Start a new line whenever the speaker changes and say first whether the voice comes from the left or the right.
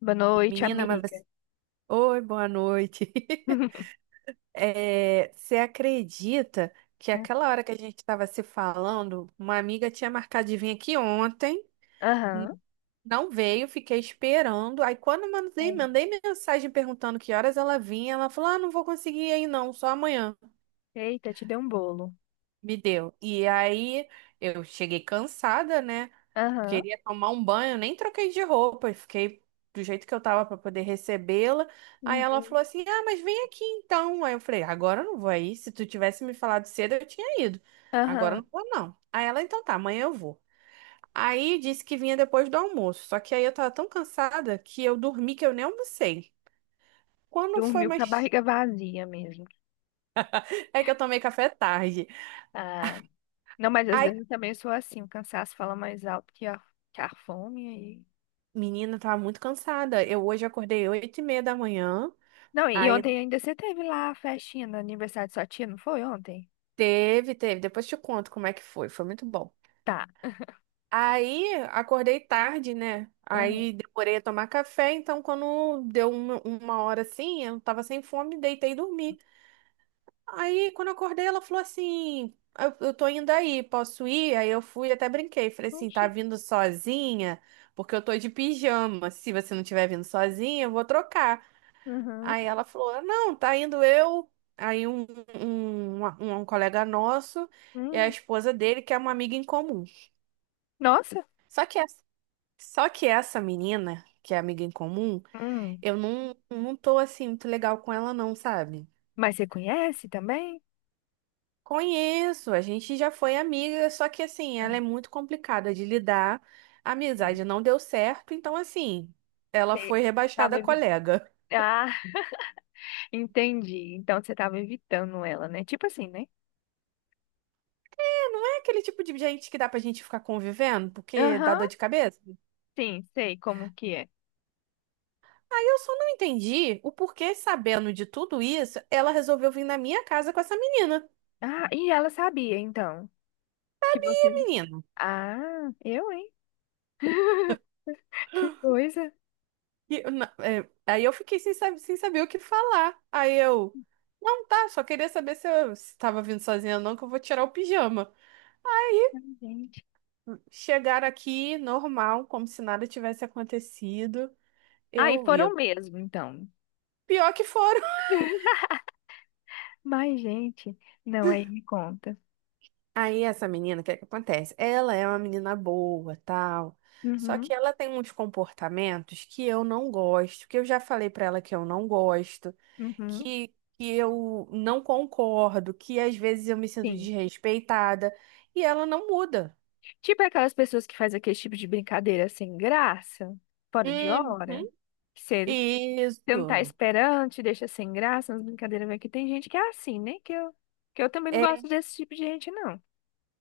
left: Boa noite,
right: Menina, mas
left: amiga.
right: você... Oi, boa noite. É, você acredita que aquela hora que a gente estava se falando, uma amiga tinha marcado de vir aqui ontem, n-
left: Aham.
right: não veio, fiquei esperando. Aí quando eu mandei mensagem perguntando que horas ela vinha, ela falou: "Ah, não vou conseguir aí não, só amanhã".
left: Eita, te deu um bolo.
right: Me deu. E aí eu cheguei cansada, né?
left: Aham.
right: Queria tomar um banho, nem troquei de roupa, e fiquei do jeito que eu tava para poder recebê-la. Aí ela
left: Uhum.
right: falou assim: Ah, mas vem aqui então. Aí eu falei: Agora eu não vou aí. Se tu tivesse me falado cedo, eu tinha ido. Agora
left: Aham.
right: eu não vou, não. Aí ela: Então tá, amanhã eu vou. Aí disse que vinha depois do almoço. Só que aí eu tava tão cansada que eu dormi que eu nem almocei. Quando foi
left: Dormiu com a
right: mais.
left: barriga vazia mesmo.
right: É que eu tomei café tarde.
left: Ah. Não, mas às
right: Aí,
left: vezes eu também sou assim, o cansaço fala mais alto que a fome. E...
right: menina, eu tava muito cansada. Eu hoje acordei oito e meia da manhã.
left: Não, e
right: Aí
left: ontem ainda você teve lá a festinha no aniversário de sua tia, não foi ontem?
right: teve. Depois te conto como é que foi. Foi muito bom.
left: Tá.
right: Aí acordei tarde, né?
left: Uhum.
right: Aí demorei a tomar café, então quando deu uma hora assim, eu tava sem fome, deitei e dormi. Aí quando eu acordei, ela falou assim: eu tô indo aí, posso ir? Aí eu fui, e até brinquei. Falei assim: tá
left: Oxi.
right: vindo sozinha? Porque eu tô de pijama. Se você não tiver vindo sozinha, eu vou trocar.
left: Uhum.
right: Aí ela falou: não, tá indo eu. Aí um colega nosso e a
left: Hum.
right: esposa dele, que é uma amiga em comum.
left: Nossa.
right: Só que essa Só que essa menina, que é amiga em comum,
left: Hum.
right: eu não tô assim muito legal com ela, não, sabe?
left: Mas você conhece também?
right: Conheço, a gente já foi amiga, só que assim,
left: Ah,
right: ela é muito complicada de lidar. A
left: sei.
right: amizade não deu certo, então assim, ela
left: Sei.
right: foi rebaixada
left: Tava
right: a
left: evitando.
right: colega.
left: Ah, entendi. Então você tava evitando ela, né? Tipo assim, né?
right: É, não é aquele tipo de gente que dá pra gente ficar convivendo, porque dá
left: Aham,
right: dor de cabeça.
left: sim, sei como que é.
right: Aí eu só não entendi o porquê, sabendo de tudo isso, ela resolveu vir na minha casa com essa menina.
left: Ah, e ela sabia, então, que você.
right: Menina.
left: Ah, eu, hein? Que coisa.
right: E eu é, aí eu fiquei sem, sem saber o que falar. Aí eu, não, tá, só queria saber se eu estava vindo sozinha ou não, que eu vou tirar o pijama.
left: Ai, gente.
right: Chegaram aqui, normal, como se nada tivesse acontecido.
left: Ah, e
right: Eu ia.
left: foram mesmo, então.
right: Pior que foram.
left: Mas, gente, não, aí me conta.
right: Aí essa menina, o que é que acontece? Ela é uma menina boa, tal. Só que
left: Uhum,
right: ela tem uns comportamentos que eu não gosto, que eu já falei pra ela que eu não gosto.
left: uhum,
right: que, que eu não concordo, que às vezes eu me sinto
left: sim.
right: desrespeitada, e ela não muda.
left: Tipo aquelas pessoas que fazem aquele tipo de brincadeira sem graça, fora de
right: Uhum.
left: hora. Que você você não tá
right: Isso.
left: esperando, te deixa sem graça, umas brincadeiras vai que tem gente que é assim, né? Que eu também não
right: É,
left: gosto desse tipo de gente, não.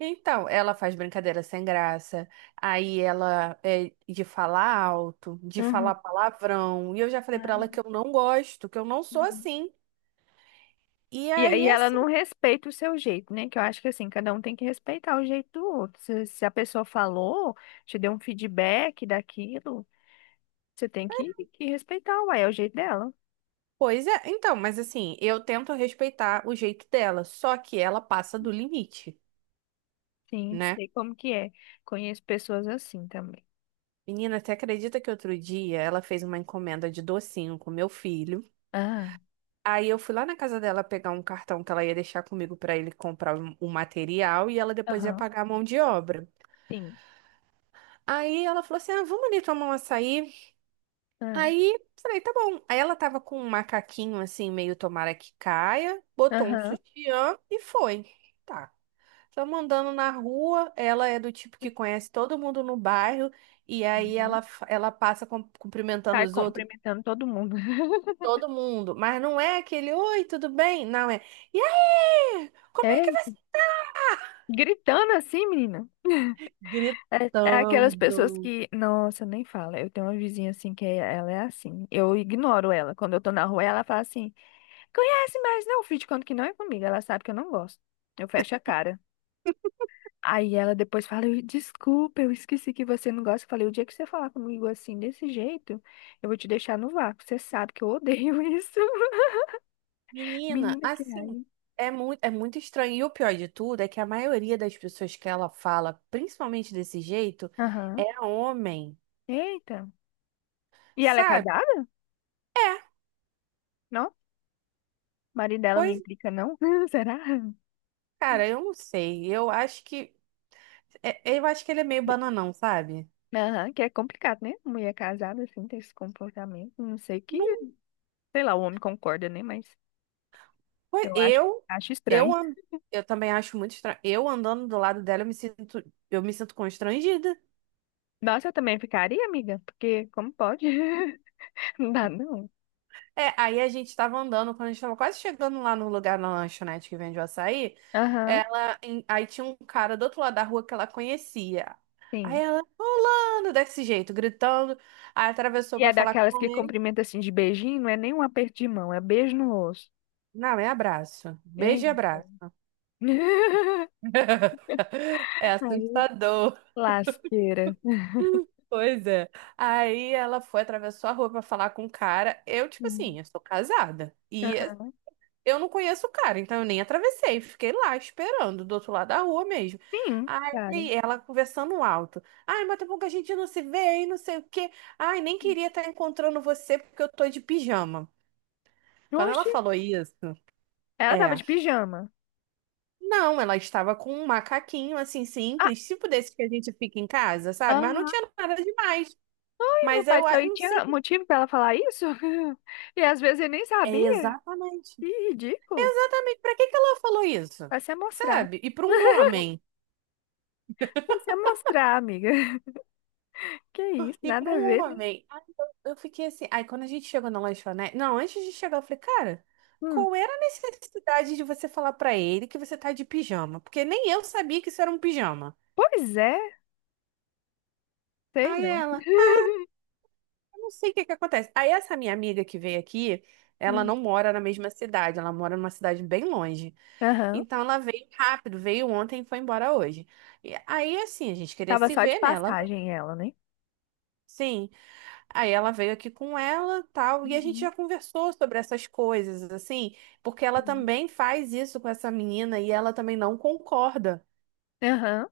right: então, ela faz brincadeira sem graça, aí ela é de falar alto, de falar
left: Uhum.
right: palavrão, e eu já falei
left: Ah,
right: pra ela que eu não gosto, que eu não sou
left: uhum.
right: assim. E
left: E
right: aí,
left: aí ela não
right: assim,
left: respeita o seu jeito, né? Que eu acho que assim, cada um tem que respeitar o jeito do outro. Se a pessoa falou, te deu um feedback daquilo, você tem que respeitar, uai, é o jeito dela.
right: pois é, então, mas assim, eu tento respeitar o jeito dela, só que ela passa do limite,
left: Sim,
right: né?
left: sei como que é. Conheço pessoas assim também.
right: Menina, você acredita que outro dia ela fez uma encomenda de docinho com meu filho?
left: Ah,
right: Aí eu fui lá na casa dela pegar um cartão que ela ia deixar comigo pra ele comprar o material e ela depois ia
left: aham.
right: pagar a mão de obra.
left: Sim.
right: Aí ela falou assim: ah, vamos ali tomar um açaí.
left: Ah,
right: Aí falei: tá bom. Aí ela tava com um macaquinho assim, meio tomara que caia, botou um
left: aham.
right: sutiã e foi. Tá. Estamos andando na rua, ela é do tipo que conhece todo mundo no bairro. E aí
left: Uhum.
right: ela, ela passa cumprimentando
left: Sai
right: os outros.
left: cumprimentando todo mundo.
right: Todo mundo. Mas não é aquele, oi, tudo bem? Não é. E aí? Como
left: É?
right: é que vai ser?
left: Gritando assim, menina? É, é aquelas pessoas
right: Gritando.
left: que. Nossa, nem fala. Eu tenho uma vizinha assim ela é assim. Eu ignoro ela. Quando eu tô na rua, ela fala assim: conhece mais não, filho, de conta que não é comigo. Ela sabe que eu não gosto. Eu fecho a cara. Aí ela depois fala: Desculpa, eu esqueci que você não gosta." Eu falei: "O dia que você falar comigo assim, desse jeito, eu vou te deixar no vácuo. Você sabe que eu odeio isso."
right: Menina,
left: Menina, que
right: assim,
left: raiva.
right: é é muito estranho. E o pior de tudo é que a maioria das pessoas que ela fala, principalmente desse jeito,
left: Aham.
right: é homem,
left: Eita. E ela é
right: sabe?
left: casada?
right: É,
left: Não? O marido dela não
right: pois,
left: implica, não? Será?
right: cara, eu não sei. Eu acho eu acho que ele é meio bananão, sabe?
left: Aham, que é complicado, né? Mulher casada, assim, ter esse comportamento. Não sei que,
right: Não,
left: sei lá, o homem concorda, né? Mas
right: foi-
left: eu acho, acho
right: eu,
left: estranho.
right: an- eu também acho muito estranho. Eu andando do lado dela, eu me sinto constrangida.
left: Nossa, eu também ficaria, amiga, porque como pode? Não dá, não.
right: É, aí a gente tava andando, quando a gente tava quase chegando lá no lugar na lanchonete que vende o açaí,
left: Aham,
right: aí tinha um cara do outro lado da rua que ela conhecia. Aí
left: sim.
right: ela, rolando desse jeito, gritando, aí atravessou
left: E é
right: pra falar
left: daquelas
right: com
left: que
right: ele.
left: cumprimenta assim de beijinho, não é nem um aperto de mão, é beijo no rosto.
right: Não, é abraço. Beijo e
left: Eita.
right: abraço. É
left: Aí,
right: assustador.
left: lasqueira.
right: Pois é. Aí ela foi, atravessou a rua pra falar com o cara. Eu, tipo
left: Uhum.
right: assim, eu sou casada. E
left: Aham.
right: eu não conheço o cara, então eu nem atravessei, fiquei lá esperando, do outro lado da rua mesmo.
left: Sim, claro.
right: Aí ela conversando alto. Ai, mas tem pouco que a gente não se vê, hein, não sei o quê. Ai, nem queria estar encontrando você porque eu tô de pijama. Quando ela
left: Oxe,
right: falou isso,
left: ela tava
right: é.
left: de pijama.
right: Não, ela estava com um macaquinho assim simples, tipo desse que a gente fica em casa, sabe? Mas não
left: Ah,
right: tinha nada demais.
left: meu
right: Mas
left: pai
right: eu
left: do céu, e
right: não sei.
left: tinha motivo pra ela falar isso? E às vezes eu nem
right: É
left: sabia. Que
right: exatamente.
left: ridículo.
right: Exatamente. Pra que que ela falou isso?
left: Vai se amostrar.
right: Sabe? E para um homem.
left: Vai se amostrar, amiga. Que isso,
right: E
left: nada
right: para
left: a
right: um
left: ver, né?
right: homem. Aí eu fiquei assim. Aí quando a gente chegou na lanchonete. Não, antes de chegar, eu falei, cara,
left: Hum,
right: qual era a necessidade de você falar pra ele que você tá de pijama? Porque nem eu sabia que isso era um pijama.
left: pois é, sei
right: Aí
left: não.
right: ela, eu não sei o que que acontece. Aí essa minha amiga que veio aqui, ela
left: Hum,
right: não mora na mesma cidade, ela mora numa cidade bem longe.
left: aham.
right: Então ela veio rápido, veio ontem e foi embora hoje. E aí assim, a gente queria
left: Tava
right: se
left: só de
right: ver, né? Ela, veio.
left: passagem ela, né?
right: Sim. Aí ela veio aqui com ela, tal, e a gente
left: Uhum.
right: já conversou sobre essas coisas, assim, porque ela
left: Sim.
right: também faz isso com essa menina e ela também não concorda.
left: Aham.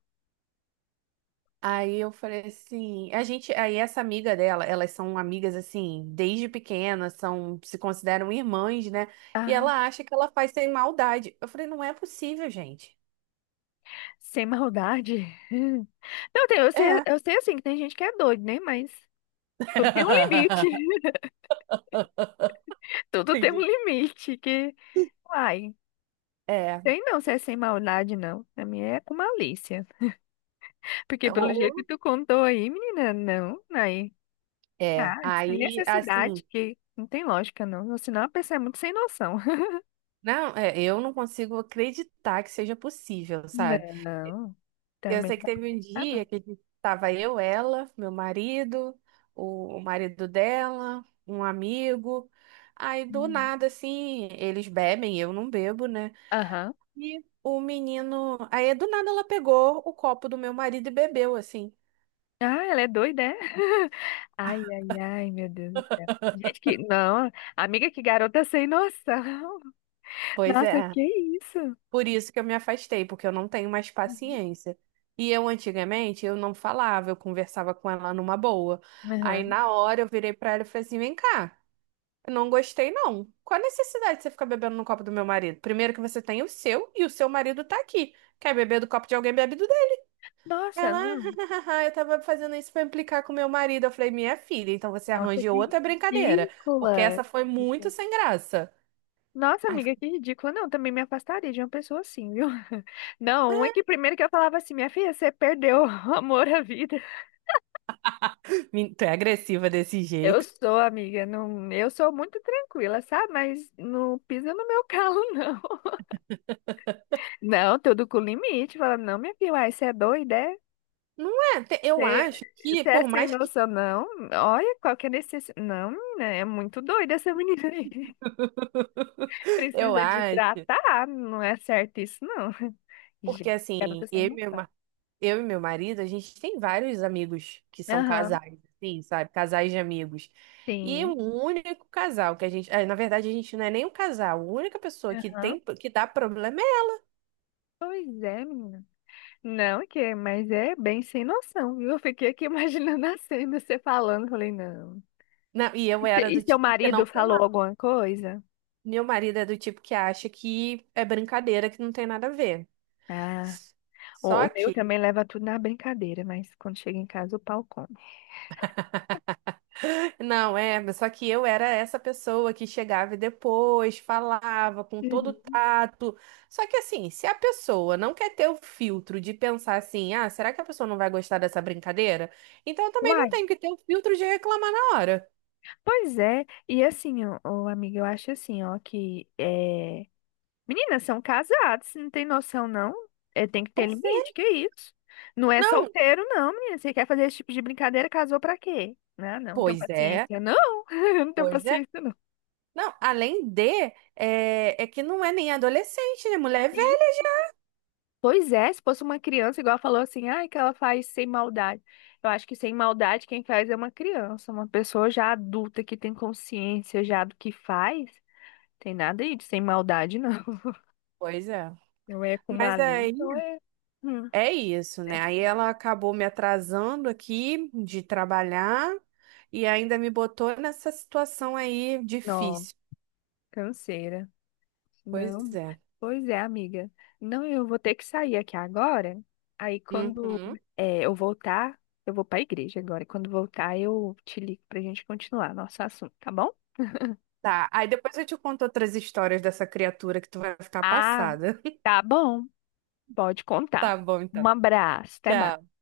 right: Aí eu falei assim, aí essa amiga dela, elas são amigas assim, desde pequenas, são, se consideram irmãs, né? E
left: Ah,
right: ela acha que ela faz sem maldade. Eu falei, não é possível, gente.
left: sem maldade. Não, tem,
right: É.
left: eu sei assim que tem gente que é doido, né? Mas tudo tem um limite. Tudo tem um
right: Entendi.
left: limite que. Uai.
right: É,
left: Tem não, se é sem maldade, não. A minha é com malícia. Porque pelo jeito que
right: o-
left: tu contou aí, menina, não, aí.
right: é.
left: Ah, sem
right: Aí, assim,
left: necessidade, que não tem lógica, não. Senão a pessoa é muito sem noção.
right: não, é, eu não consigo acreditar que seja possível, sabe?
left: Não,
right: Eu
left: também
right: sei
left: não
right: que
left: dá pra
right: teve um
left: acreditar, não.
right: dia que a gente tava eu, ela, meu marido, o marido dela, um amigo. Aí do
left: Hum.
right: nada, assim, eles bebem, eu não bebo, né?
left: Aham.
right: E o menino. Aí do nada ela pegou o copo do meu marido e bebeu, assim.
left: Ah, ela é doida, é? Ai, ai, ai, meu Deus do céu. Gente, que. Não, amiga, que garota sem noção.
right: Pois
left: Nossa,
right: é.
left: que isso?
right: Por isso que eu me afastei, porque eu não tenho mais
left: Uhum.
right: paciência. E eu antigamente eu não falava, eu conversava com ela numa boa. Aí
left: Aham.
right: na hora eu virei pra ela e falei assim: "Vem cá, eu não gostei não. Qual a necessidade de você ficar bebendo no copo do meu marido? Primeiro que você tem o seu e o seu marido tá aqui. Quer beber do copo de alguém, bebe do dele."
left: Nossa,
right: Ela,
left: não.
right: eu tava fazendo isso pra implicar com meu marido. Eu falei: "Minha filha, então você
left: Nossa,
right: arranja
left: que
right: outra brincadeira, porque
left: ridícula.
right: essa foi muito sem graça."
left: Nossa,
right: Ai,
left: amiga, que ridícula. Não, também me afastaria de uma pessoa assim, viu? Não, é que primeiro que eu falava assim, minha filha, você perdeu o amor à vida.
right: tu é agressiva desse
left: Eu
right: jeito.
left: sou, amiga, não, eu sou muito tranquila, sabe? Mas não pisa no meu calo, não. Não, tudo com limite. Fala, não, minha filha, uai, você é doida, é?
right: Não é, eu
left: Você
right: acho que,
left: Você é
right: por
left: sem
right: mais que
left: noção, não? Olha, qual que é necessidade. Não, menina, é muito doida essa menina aí.
right: eu
left: Precisa de
right: acho,
left: tratar, não é certo isso, não.
right: porque
left: Gente, garota
right: assim,
left: sem noção.
right: eu e meu marido, a gente tem vários amigos que são
left: Aham.
right: casais, assim, sabe? Casais de amigos. E o
left: Sim.
right: único casal que a gente, ah, na verdade, a gente não é nem um casal, a única pessoa que
left: Aham.
right: tem que dá problema é.
left: Pois é, menina. Não, que é, mas é bem sem noção, viu? Eu fiquei aqui imaginando a cena, você falando. Falei, não.
right: Não, e
left: E
right: eu
left: se-
right: era
left: E
right: do
left: seu
right: tipo que não
left: marido falou
right: falar.
left: alguma coisa?
right: Meu marido é do tipo que acha que é brincadeira, que não tem nada a ver.
left: Ah,
right: S-
left: o,
right: Só
left: o meu
right: que
left: também leva tudo na brincadeira, mas quando chega em casa o pau come.
right: não, é, mas só que eu era essa pessoa que chegava e depois, falava com todo
left: Uhum.
right: tato. Só que assim, se a pessoa não quer ter o filtro de pensar assim, ah, será que a pessoa não vai gostar dessa brincadeira? Então eu também não
left: Uai,
right: tenho que ter o filtro de reclamar na hora.
left: pois é, e assim, ó, ô, amiga, eu acho assim, ó, que é. Meninas são casadas, você não tem noção, não? É, tem que ter
right: Pois é.
left: limite, que isso? Não é
right: Não,
left: solteiro, não, menina. Você quer fazer esse tipo de brincadeira, casou pra quê? Não, não, não tenho
right: pois é,
left: paciência, não. Eu não tenho
right: pois é.
left: paciência, não.
right: Não, além de, é que não é nem adolescente, né? Mulher é
left: Sim.
right: velha.
left: Pois é, se fosse uma criança, igual ela falou assim, ai, que ela faz sem maldade. Eu acho que sem maldade quem faz é uma criança, uma pessoa já adulta que tem consciência já do que faz. Tem nada aí de sem maldade, não.
right: Pois é.
left: Não é com
right: Mas
left: malícia,
right: aí.
left: não é. Hum,
right: É isso, né?
left: né?
right: Aí ela acabou me atrasando aqui de trabalhar e ainda me botou nessa situação aí
left: Não,
right: difícil.
left: canseira.
right: Pois
left: Não,
right: é.
left: pois é, amiga. Não, eu vou ter que sair aqui agora. Aí quando
right: Uhum.
left: é, eu voltar, eu vou pra igreja agora. E quando voltar, eu te ligo pra gente continuar nosso assunto, tá bom?
right: Tá. Aí depois eu te conto outras histórias dessa criatura que tu vai ficar
left: Ah,
right: passada.
left: tá bom. Pode contar.
right: Tá bom,
left: Um
right: então.
left: abraço, até mais.
right: Tchau.